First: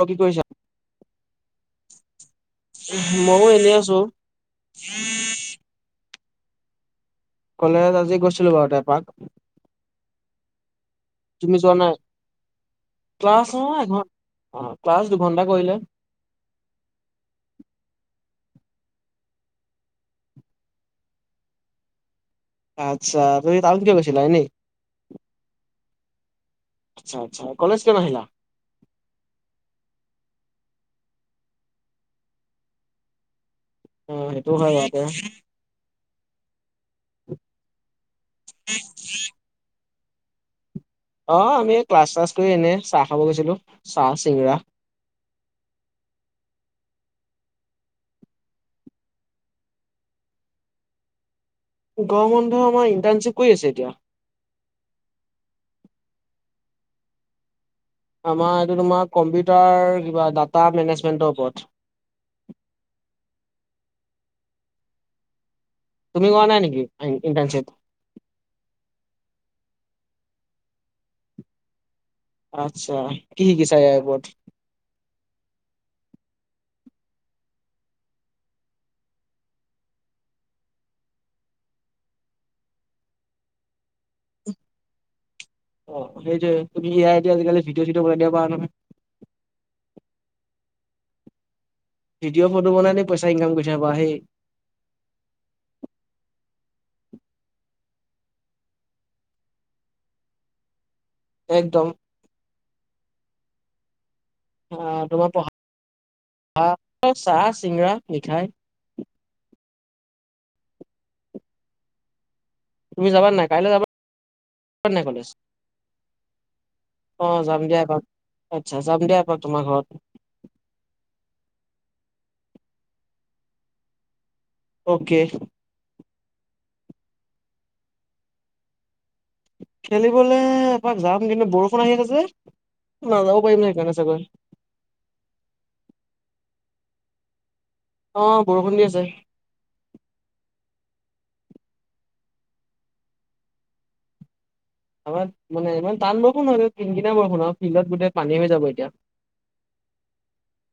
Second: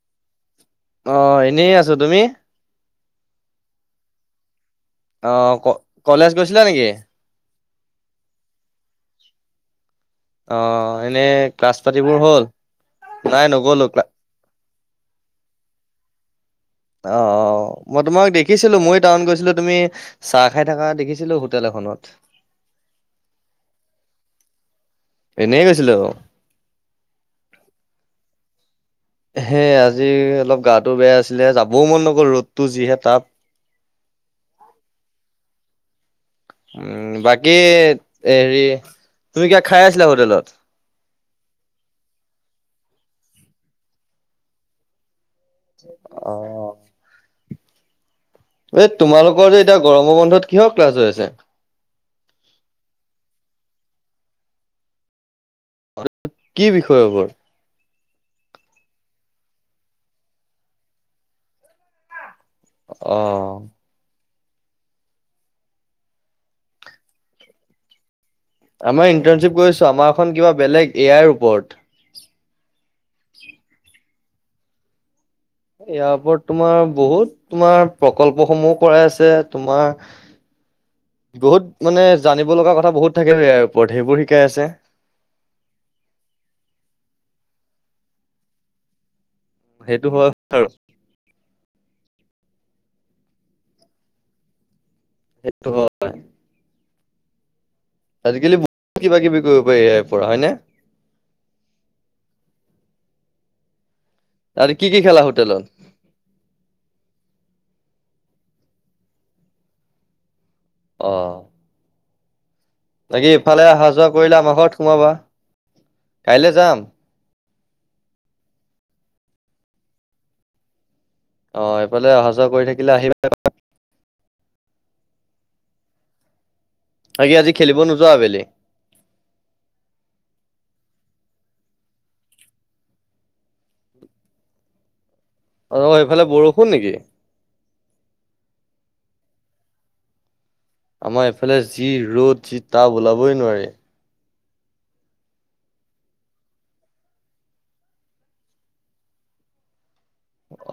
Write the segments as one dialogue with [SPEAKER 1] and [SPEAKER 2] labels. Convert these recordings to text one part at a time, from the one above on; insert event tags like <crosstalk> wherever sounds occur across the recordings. [SPEAKER 1] তই কি কৰিছ?
[SPEAKER 2] অ' এনেই আছোঁ। তুমি?
[SPEAKER 1] ময়ো এনে আছোঁ।
[SPEAKER 2] আ, ক-কলেজ গৈছিলা নেকি?
[SPEAKER 1] কলেজ আজি গৈছিলোঁ বাৰুতে এপাক।
[SPEAKER 2] অ' এনে
[SPEAKER 1] তুমি যোৱা
[SPEAKER 2] ক্লাছ
[SPEAKER 1] নাই?
[SPEAKER 2] পাতিবোৰ হ'ল
[SPEAKER 1] ক্লাছ
[SPEAKER 2] নাই
[SPEAKER 1] নহয়
[SPEAKER 2] নগ'লো
[SPEAKER 1] এঘন
[SPEAKER 2] ক্লা
[SPEAKER 1] অ' ক্লছ দুঘণ্টা কৰিলে।
[SPEAKER 2] অ', অ' মই তোমাক দেখিছিলোঁ, মই টাউন গৈছিলোঁ তুমি চাহ খাই থকা দেখিছিলোঁ হোটেল এখনত।
[SPEAKER 1] আচ্ছা, তুমি টাউন কিয় গৈছিলা এনেই?
[SPEAKER 2] এনেই গৈছিলোঁ।
[SPEAKER 1] আচ্ছা আচ্ছা। কলেজ কিয় নাহিলা?
[SPEAKER 2] হে, আজি অলপ গাটো বেয়া আছিলে, যাবও মন নগ'ল ৰ'দতো যিহে তাপ।
[SPEAKER 1] অ' সেইটো হয় বাৰুতে।
[SPEAKER 2] উম, বাকী হেৰি, তুমি কিবা খাই আছিলা হোটেলত?
[SPEAKER 1] অ' আমি ক্লাছ চাছ কৰি এনে চাহ খাব গৈছিলোঁ। চাহ চিঙৰা।
[SPEAKER 2] অ'। এই তোমালোকৰ যে এতিয়া গৰমৰ বন্ধত কিহৰ ক্লাছ হৈ আছে?
[SPEAKER 1] গৰম বন্ধ আমাৰ ইণ্টাৰ্ণচিপ কৰি আছোঁ এতিয়া।
[SPEAKER 2] কি বিষয়ৰ ওপৰত?
[SPEAKER 1] আমাৰ এইটো তোমাৰ কম্পিউটাৰ কিবা ডাটা মেনেজমেন্টৰ ওপৰত।
[SPEAKER 2] অ'।
[SPEAKER 1] তুমি কৰা নাই নেকি ইণ্টাৰ্ণচিপ?
[SPEAKER 2] আমাৰ ইণ্টাৰ্ণশ্বিপ কৰিছোঁ, আমাৰখন কিবা বেলেগ এ আইৰ ওপৰত।
[SPEAKER 1] আচ্ছা। কি শিকিছা ইয়াৰ ওপৰত?
[SPEAKER 2] ইয়াৰ ওপৰত তোমাৰ বহুত, তোমাৰ প্ৰকল্পসমূহ কৰাই আছে, তোমাৰ বহুত মানে জানিব লগা কথা বহুত থাকে ইয়াৰ ওপৰত সেইবোৰ শিকাই আছে
[SPEAKER 1] অ সেইটো তুমি এতিয়া আজিকালি ভিডিঅ চিডঅ কৰা দিয়া প নহয়
[SPEAKER 2] সেইটো হ আৰু
[SPEAKER 1] ভিডিঅ ফটো বনাই ন পইচা ইকাম কৰি থ বাা সেই
[SPEAKER 2] সেইটো হয় আজিকালি বহুত কিবা কিবি কৰিব পাৰি ইয়াৰ পৰা হয় ন
[SPEAKER 1] একদম
[SPEAKER 2] আৰু কি
[SPEAKER 1] অ
[SPEAKER 2] কি খেলা
[SPEAKER 1] তোমাৰ প
[SPEAKER 2] হোটেলত?
[SPEAKER 1] চাহ চিঙৰা মিঠাই
[SPEAKER 2] অ
[SPEAKER 1] তুমি যাবা
[SPEAKER 2] লাকি
[SPEAKER 1] নাই
[SPEAKER 2] ইফালে
[SPEAKER 1] কাইলৈ যাবা
[SPEAKER 2] অহা যোৱা কৰিলা আমাৰ ঘৰত
[SPEAKER 1] নাই
[SPEAKER 2] সোমাবা
[SPEAKER 1] কলেজ
[SPEAKER 2] কাইলৈ যাম
[SPEAKER 1] অ যাম দিয়াপাক আচ্ছা যাম দিয়াপাক তোমাৰ ঘৰত
[SPEAKER 2] অ এইফালে অহা যোৱা কৰি থাকিলে আহিবা
[SPEAKER 1] অ'কে
[SPEAKER 2] আগিে আজি খেলিব নোযোৱা আবেলি
[SPEAKER 1] খেলিবলে এপাক যাম কিন্তু বৰষুণ আহি আছে যে নাযাব পাৰিম ন সেইকাৰণে চাগৈ
[SPEAKER 2] অ সেইফালে বৰষুণ নেকি
[SPEAKER 1] অ বৰষুণ দি আছে
[SPEAKER 2] আমাৰ এইফালে যি ৰ'দ যি তাহ ওলাবই নোৱাৰে
[SPEAKER 1] আমাৰ মানে ইমান টান বৰষু ন হয় তিিনকেইনা বৰষুণ আৰু ফিল্ডত গোটেই পানী হৈ যাব এতিয়া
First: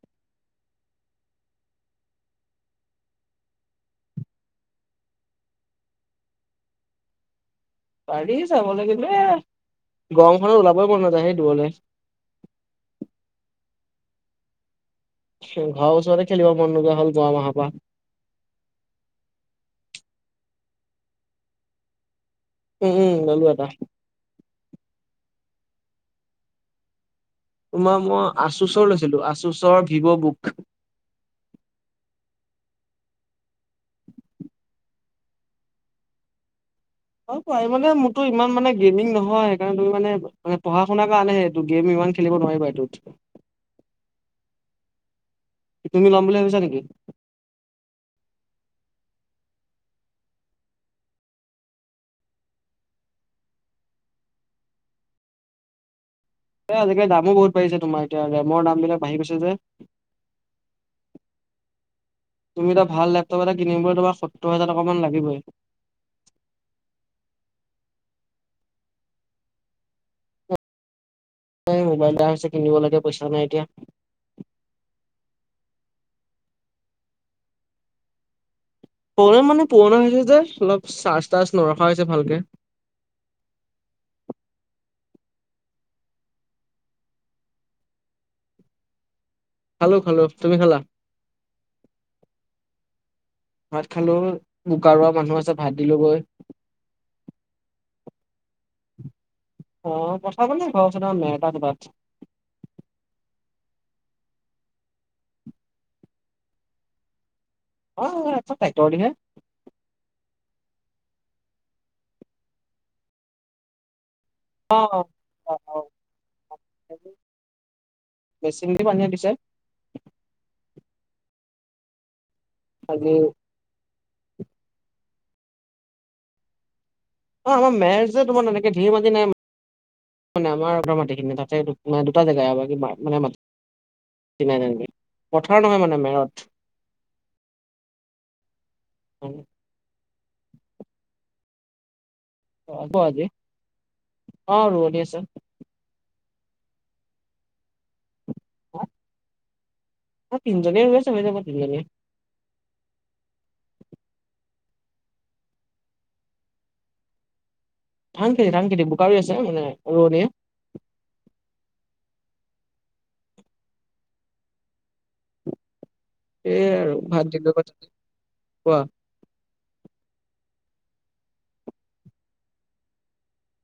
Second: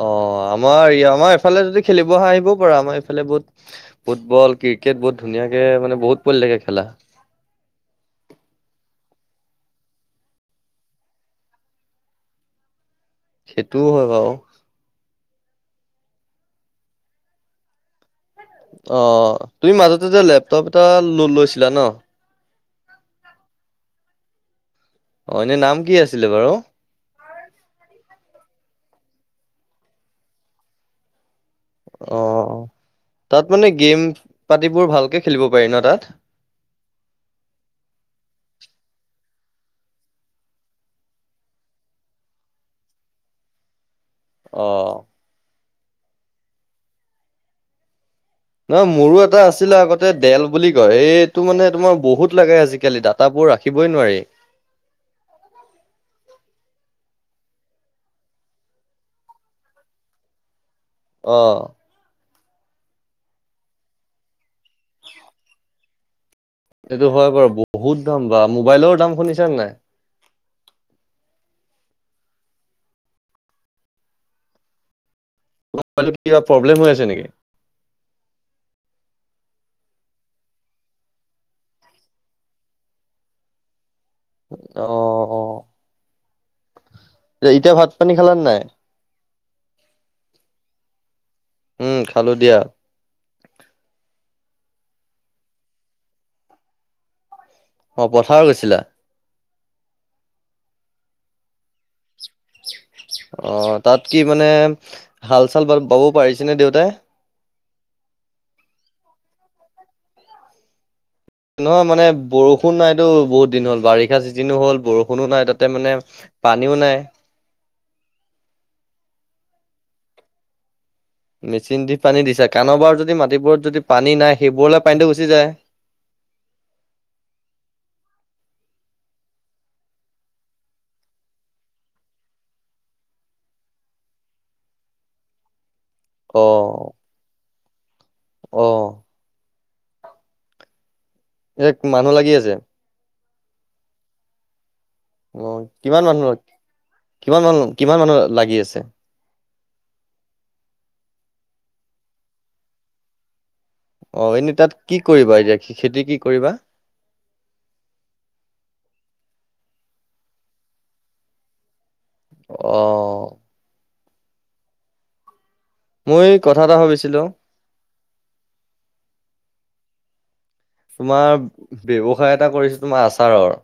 [SPEAKER 2] অ আমাৰ আমাৰ এইফালে যদি খেলিব আহিবও পাৰা আমাৰ এইফালে বহুত ফুটবল ক্ৰিকেট বহুত ধুনীয়াকে মানে বহুত পৰি থাকে খেলা
[SPEAKER 1] পাৰি চাবলৈ কিন্তলে গৰমখনত ওলাবই মন নাযায় সেই দূৰলৈ
[SPEAKER 2] সেইটোও হয় বাৰু
[SPEAKER 1] ঘৰ ওচৰৰে খেলিব মন নোযোৱা হ'ল গোৱা মাহৰ পৰা
[SPEAKER 2] অ তুমি মাজতে যে লেপটপ এটা ল লৈছিলা ন
[SPEAKER 1] উম উম ল'লো এটা
[SPEAKER 2] অ এনে নাম কি আছিলে বাৰু
[SPEAKER 1] তোমাৰ মই আচুচৰ লৈছিলো আচুচৰ ভিভ বুক
[SPEAKER 2] অ তাত মানে গেম পাতিবোৰ ভালকে খেলিব পাৰি ন তাত
[SPEAKER 1] অ প মানে মোৰতো ইমান মানে গেমিং নহয় সেইকাৰণে তুম মানেে পঢ়া শুনা কৰা আনেহে ত গেম ইমান খেলিব নোৱাৰি বাইদউত
[SPEAKER 2] অ
[SPEAKER 1] তুমি ল'ম বুলি ভাবছা নেকি
[SPEAKER 2] নহ মোৰো এটা আছিলে আগতে ডেল বুলি কয় এইটো মানে তোমাৰ বহুত লাগে আজিকালি তাত কটাবোৰ ৰাখিবই নোৱাৰি
[SPEAKER 1] এ আজিকালি দামো বহুত পঢিছে তোমাৰ এতিয়া ৰেমৰ দাম বিলাক বাঢ়ি গৈছে যে
[SPEAKER 2] অ
[SPEAKER 1] তুমি এটা ভাল লেপটপ এটা কিনিব তোমাৰ সত্ত হাজ টকা মান লাগিবই
[SPEAKER 2] এইটো হয় বাৰু বহুত দাম বা মোবাইলৰ দাম শুনিছনেে নাই
[SPEAKER 1] মোবাইল এটা হৈছে কিনিব লাগে পইচা নাই এতিয়া
[SPEAKER 2] কিবা প্ৰব্লেম হৈ আছে নেকি
[SPEAKER 1] প্ৰবলেম মানে পুৰণা হৈছে যে অলপ চাৰ্জ তাৰ্জ নৰখা হৈছে ভালকে
[SPEAKER 2] অ অ এতিয়া ভাত পানী খালান নাই
[SPEAKER 1] খেলো খালো তুমি খেলা
[SPEAKER 2] উম খালো দিয়া
[SPEAKER 1] ভাত খালো বোকাা মানুহ আছে ভাত দিলো গৈ
[SPEAKER 2] অ পথাৰ গৈছিলা
[SPEAKER 1] অ পঠালে ঘ ম ত বাৰ
[SPEAKER 2] অ তাত কি মানে হাল চাল বাবও পাৰিছেনে দেউতাই
[SPEAKER 1] অ' তাই তিহে <unintelligible>
[SPEAKER 2] উ <unintelligible> নহয় মানে বৰষুণ নাইতো বহুত দিন হ'ল বাৰিষ শ্ষা চিতিনো হ'ল
[SPEAKER 1] অ',
[SPEAKER 2] বৰষুণো নাই তাতে মানে পানীও নাই।
[SPEAKER 1] বেছিণ্ পনীয়া ডিছে।
[SPEAKER 2] মেচিন দি পানী দিছে কাবাৰ
[SPEAKER 1] আজি
[SPEAKER 2] যদি মাটিবোৰত যদি পানী নাই সেইবোৰলৈ পানীটো গুচি যায়।
[SPEAKER 1] অ' আৰ মেজ যে তোমাৰ এনেকে ধঢিৰ মাতি নাই। মানে আমাৰ আ মাটিখিনি তাতে দুটা জেগা আ মানে মাটি চ পথাৰ নহয় মানে মেৰত।
[SPEAKER 2] অ', অ'
[SPEAKER 1] অ'।
[SPEAKER 2] এক মানুহ লাগি আছে?
[SPEAKER 1] অজি অ' আছে।
[SPEAKER 2] অ' কিমান মানুহৰ কিমান মানু কিমান মানুহ লাগি আছে?
[SPEAKER 1] অ' তিনিনে ৰৰুৈ চ হৈ যাব তিজননে।
[SPEAKER 2] অ' এনে তাত কি কৰিবা এতিয়া খেতি কি কৰিবা?
[SPEAKER 1] ধান খেতি ধান খেতি বোকাৰী আছোনে উ ৰোৱণীয়ে।
[SPEAKER 2] অ' মই কথা
[SPEAKER 1] এইয়
[SPEAKER 2] এটা
[SPEAKER 1] আৰু
[SPEAKER 2] ভাবিছিলো
[SPEAKER 1] ভাত দিল কথা কোৱা?
[SPEAKER 2] তোমাৰ ব্য্ৱসায় এটা কৰিছো তোমাৰ আচাৰৰ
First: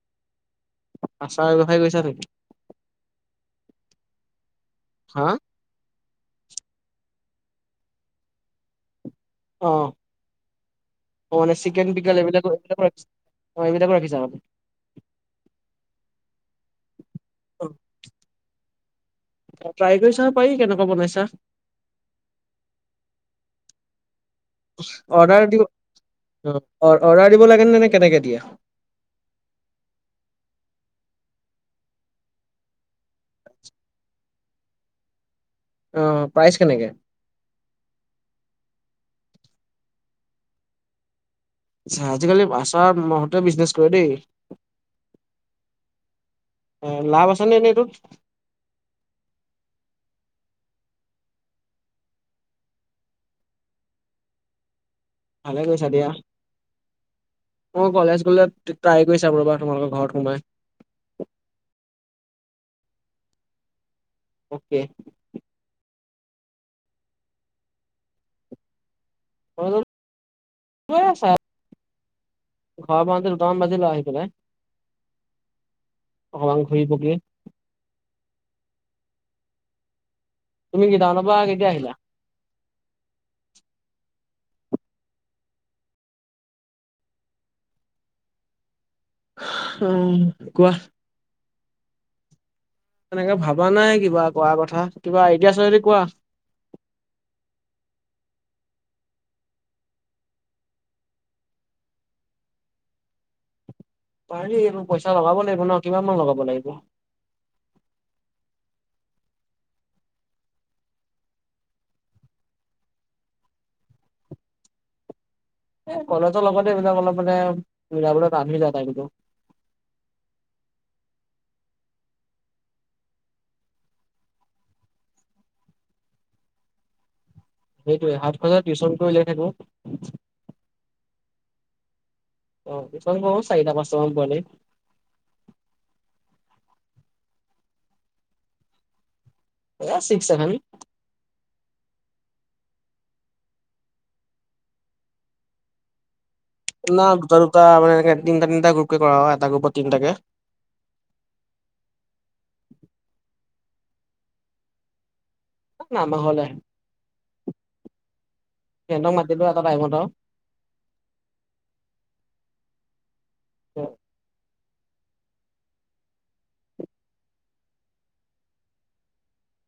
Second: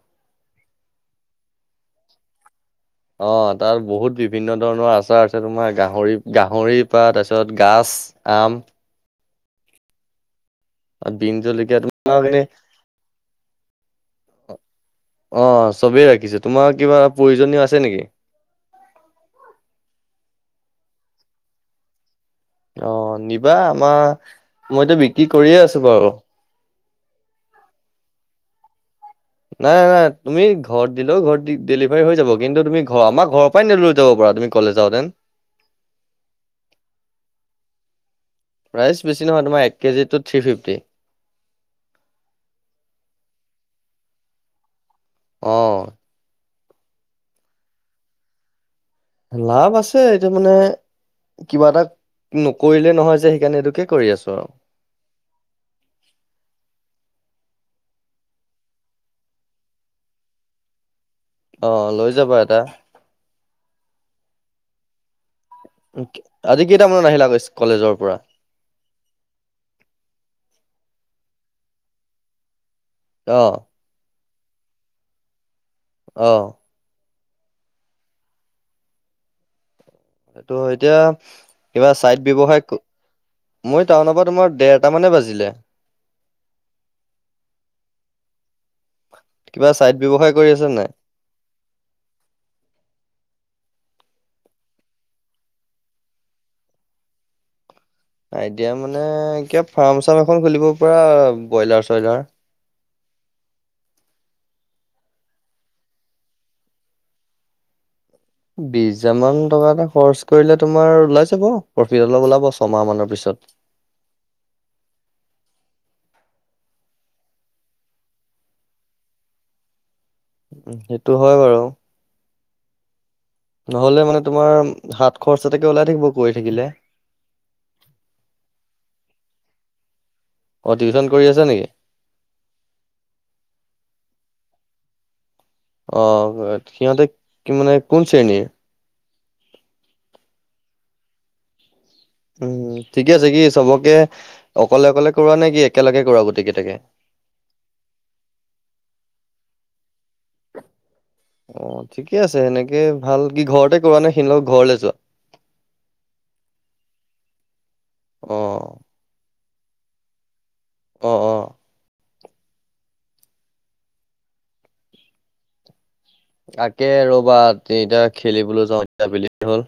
[SPEAKER 1] আচাৰ ব্যৱসায় কৰিছা তে
[SPEAKER 2] অ' তাত বহুত বিভিন্ন ধৰণৰ আচাৰ
[SPEAKER 1] হা
[SPEAKER 2] আছে তোমাৰ গাহৰি গাহৰিৰ পৰা তাৰপিছত গাজ আম
[SPEAKER 1] অ'।
[SPEAKER 2] বিন
[SPEAKER 1] অ' মান
[SPEAKER 2] জলকীয়া
[SPEAKER 1] চিকেন বিাল
[SPEAKER 2] তোমাৰ এনে
[SPEAKER 1] এইবিলাকো এইবাক এইবিলাকো ৰাখিছা মানে।
[SPEAKER 2] অ' চবেই ৰাখিছেো তোমাৰ কিবা প্ৰয়োজনীয় আছে নেকি?
[SPEAKER 1] ট্ৰাই কৰিছা পাৰি কেনেকুৱা বনাইছা।
[SPEAKER 2] অ' নিবা আমাৰ মইতো বিক্ৰী
[SPEAKER 1] অৰ্ডাৰ দি
[SPEAKER 2] কৰিয়ে আছো বাৰু।
[SPEAKER 1] অ', অ', অৰ্ডাৰ দিব লাগে নে নে কেনেকে দিয়া?
[SPEAKER 2] নাই নাই তুমি ঘৰত দিলেও ঘৰত ডেলিভাৰী হৈ যাব কিন্তু তুমি ঘৰ আমাৰ ঘৰ উপাই ননে লৈ যাবাৰু তুম কলেজােতেন।
[SPEAKER 1] অ' প্ৰাইচ কেনেকে?
[SPEAKER 2] প্ৰাইচ বেছি নহয় তোমাৰ কেজিতটো থ্ৰী ফিফটি।
[SPEAKER 1] আ আজিকালি আচাৰ মতে বিজনেছ কৰে দেই।
[SPEAKER 2] অ'।
[SPEAKER 1] অ' লাভ আছ নাই নাইটোত?
[SPEAKER 2] লাভ আছে এইটো মানে কিবা এটা নকৰিলে নহয় যে সেইকাৰণে এইটোকে কৰি আছো আৰু।
[SPEAKER 1] ভালে গৈছে দিয়া। অই কলেজ গলে ট্ৰাই কৰি চা ৰবা তোমালোকৰ ঘৰত সোমাই।
[SPEAKER 2] অ' লৈ যাব এটা।
[SPEAKER 1] অ'কে।
[SPEAKER 2] আজি কেইটামানত আহিলা আ কলেজৰ পৰা?
[SPEAKER 1] আছা ঘৰ পতে
[SPEAKER 2] অ
[SPEAKER 1] দুটামান বাজি লৈ আহি পেলাই।
[SPEAKER 2] অ
[SPEAKER 1] অকমান ঘূৰি পকি।
[SPEAKER 2] এইটো
[SPEAKER 1] তুমি
[SPEAKER 2] এতিয়া
[SPEAKER 1] কি টাউনৰ পৰা কেতিয়া
[SPEAKER 2] কিবা
[SPEAKER 1] আহিলা?
[SPEAKER 2] আ ছাইট ব্যৱসায় মই টাউনৰ পৰা তোমাৰ দেৰটা মানে বাজিলে। কিবা চাইড ব্যৱসায় কৰি
[SPEAKER 1] অ'
[SPEAKER 2] আছে
[SPEAKER 1] কোৱা?
[SPEAKER 2] নাই
[SPEAKER 1] এনেকে ভবা নাই কিবা ক কথা কিবা এইডিয়া আছে যদি কোৱা।
[SPEAKER 2] এইতিয়া মানে কিয় ফাৰ্ম চাৰ্ম এখন খুলিব পৰা ব্ৰইলাৰ চইলাৰ।
[SPEAKER 1] পাৰি পইচা লগাব লাগিব ন কিমান মান লগাব লাগিব?
[SPEAKER 2] বিশ হাজাৰ মান টকা এটা খৰচ কৰিলে তোমাৰ ওলাই যাব প্ৰফিট অলপ ওলাব ছমাহ মানৰ পিছত।
[SPEAKER 1] এ কলেজৰ লগতে এইবিলাক অলপ মানে বুজাব তানহৈ যাই কিন্তু
[SPEAKER 2] সেইটো হয় বাৰু। নহলে মানে তোমাৰ হাত খৰচতোকে ওলাই থাকিব কৰি থাকিলে।
[SPEAKER 1] সেইটোয়ে হাত খৰছে টিউচন কৰি ওলাই থাকো।
[SPEAKER 2] অ', টিউচন কৰি আছে নেকি?
[SPEAKER 1] অ', চাৰিটা পাছটা মান পোৱালি।
[SPEAKER 2] অ', সিহঁতে কি মানে কোন শ্ৰেণীৰ?
[SPEAKER 1] এ ছিক্স ছেভেন।
[SPEAKER 2] উম ঠিকে আছে কি চবকে অকলে অকলে কৰোৱা নে কি একেলগে কৰা গোটেই কেইটাকে।
[SPEAKER 1] ন দুটা দুটা মে তিনিটা, তিনিটা গ্ৰুপকে কৰা হয় এটা গ্ৰুপত তিনিটাকে।
[SPEAKER 2] অ', ঠিকে আছে সেনেকে ভাল কি ঘৰতে কৰা নে সেইলক ঘৰলে যোৱা?
[SPEAKER 1] না আমাৰ ঘৰলৈ আহে।
[SPEAKER 2] অ'।
[SPEAKER 1] সেন্তক মাতি এটা টাইমত আৰু
[SPEAKER 2] অ', অ'।
[SPEAKER 1] আৰু।
[SPEAKER 2] তাকে ৰবা তিনিতয়া খেলিবলৈ যাওঁ এতিয়া বেলি হ'ল।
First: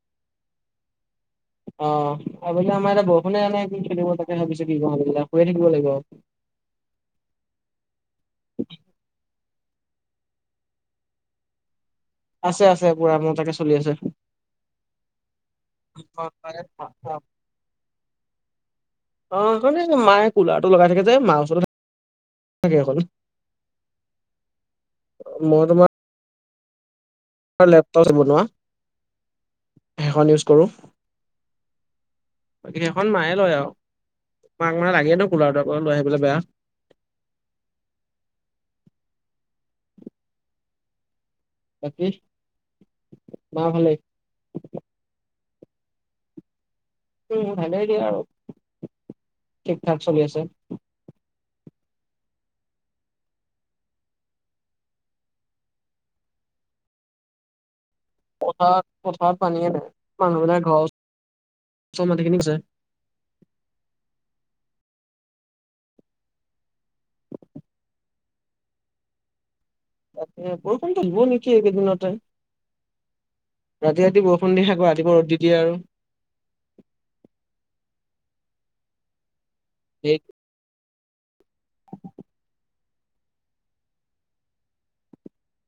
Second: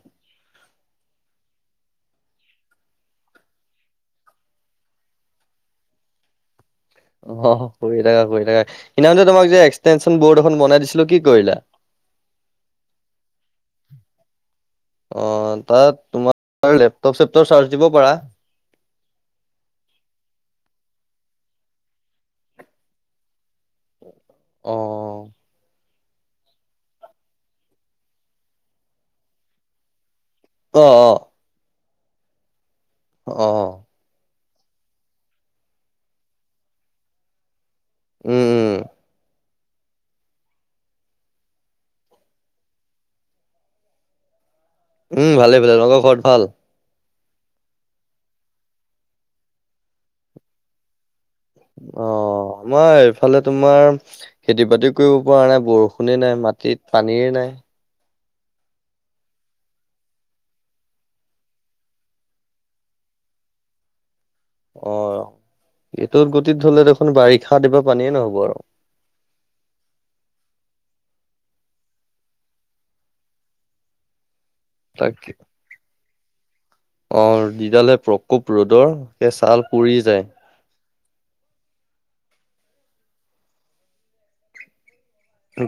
[SPEAKER 1] অ', আবিলে আমাৰ এতিয়া বৰষুণে আনে কি খেলিব তাকে ভাবিছো কি কয়ো শুই থাকিব লাগিব।
[SPEAKER 2] অ', শুই থাকা, থাকা‌ সিদিনা খন তোমাক যে এক্সটেনশ্যন বৰ্ড এখন বনাই দিছিলো কি কৰিলা?
[SPEAKER 1] আছে, আছে পুৰা মোৰ তাকে চলি আছে।
[SPEAKER 2] অ', তাত
[SPEAKER 1] অ।
[SPEAKER 2] তোমাৰ লেপটপ চেপটপ চাৰ্জ দিব পাৰা।
[SPEAKER 1] অ', মানে মায়ে কুলাৰটো লগাই থাকে যে মাৰ ওচৰত তাকে হ'ল।
[SPEAKER 2] অ'।
[SPEAKER 1] মই তোমাৰ লেপটপ বনোৱা সেই খন
[SPEAKER 2] অ', অ'।
[SPEAKER 1] সেইখন মায়ে লয় আৰু
[SPEAKER 2] অ'
[SPEAKER 1] মাক মানে লাগে নো কুলাৰটো লৈ আহিবলৈ বেয়া
[SPEAKER 2] উম। উম,
[SPEAKER 1] বাকী মা ভালে।
[SPEAKER 2] উম, ভালেই ভালে তহঁতৰ ঘৰত ভাল।
[SPEAKER 1] উম ভালেই দিয়া আৰু ঠিক ঠাক চলি আছে।
[SPEAKER 2] অ', আমাৰ এইফালে তোমাৰ খেতি বাতিও কৰিব পৰা নাই বৰষুণেই নাই মাটিত পানীই নাই।
[SPEAKER 1] পথাৰত পথাৰত পানী মানুহবিলাক ঘৰ ওচৰ মাটিখিনিছে।
[SPEAKER 2] অ', এইটোত গতিত হ'লে দেখোন বাৰিষা দিবা পানীয়ে নহব আৰু
[SPEAKER 1] ৰা বৰষুণতো হব নেকি এইকেইদিনতে ৰাতি ৰাতি বৰষুণ দি খাক ৰাতিপুৱ
[SPEAKER 2] তাকে
[SPEAKER 1] ৰ'দ দি দিয়ে আৰু।
[SPEAKER 2] অ', দিডালে প্ৰকোপ ৰ'দৰ সেই ছাল পুৰি
[SPEAKER 1] এই
[SPEAKER 2] যায়।
[SPEAKER 1] কি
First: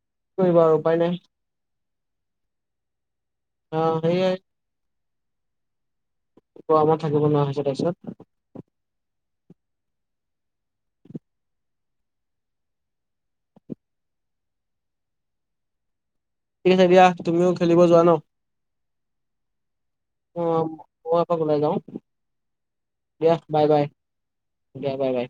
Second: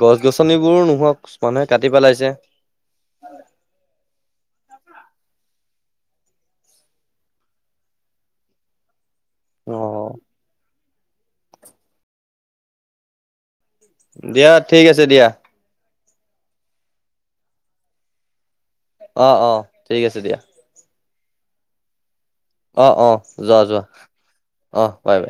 [SPEAKER 2] গছ
[SPEAKER 1] কৰিবা আৰু
[SPEAKER 2] গছনিবোৰো
[SPEAKER 1] উপায় নাই
[SPEAKER 2] নহওক মানুহে কাটি পেলাইছে।
[SPEAKER 1] উম সেয়াই। গৰমত থাকিব নোৱাৰা হৈছে তাৰপিছত
[SPEAKER 2] অ'। দিয়া ঠিক আছে দিয়া।
[SPEAKER 1] ঠিক আছে দিয়া তুমিও খেলিব যোৱা ন।
[SPEAKER 2] অ', অ', ঠিক আছে দিয়া।
[SPEAKER 1] অ মই এপাক ওলাই যাওঁ
[SPEAKER 2] অ', অ',
[SPEAKER 1] দিয়া
[SPEAKER 2] যোৱা
[SPEAKER 1] বাই, বাই
[SPEAKER 2] যোৱা
[SPEAKER 1] দিয়া বাই, বাই।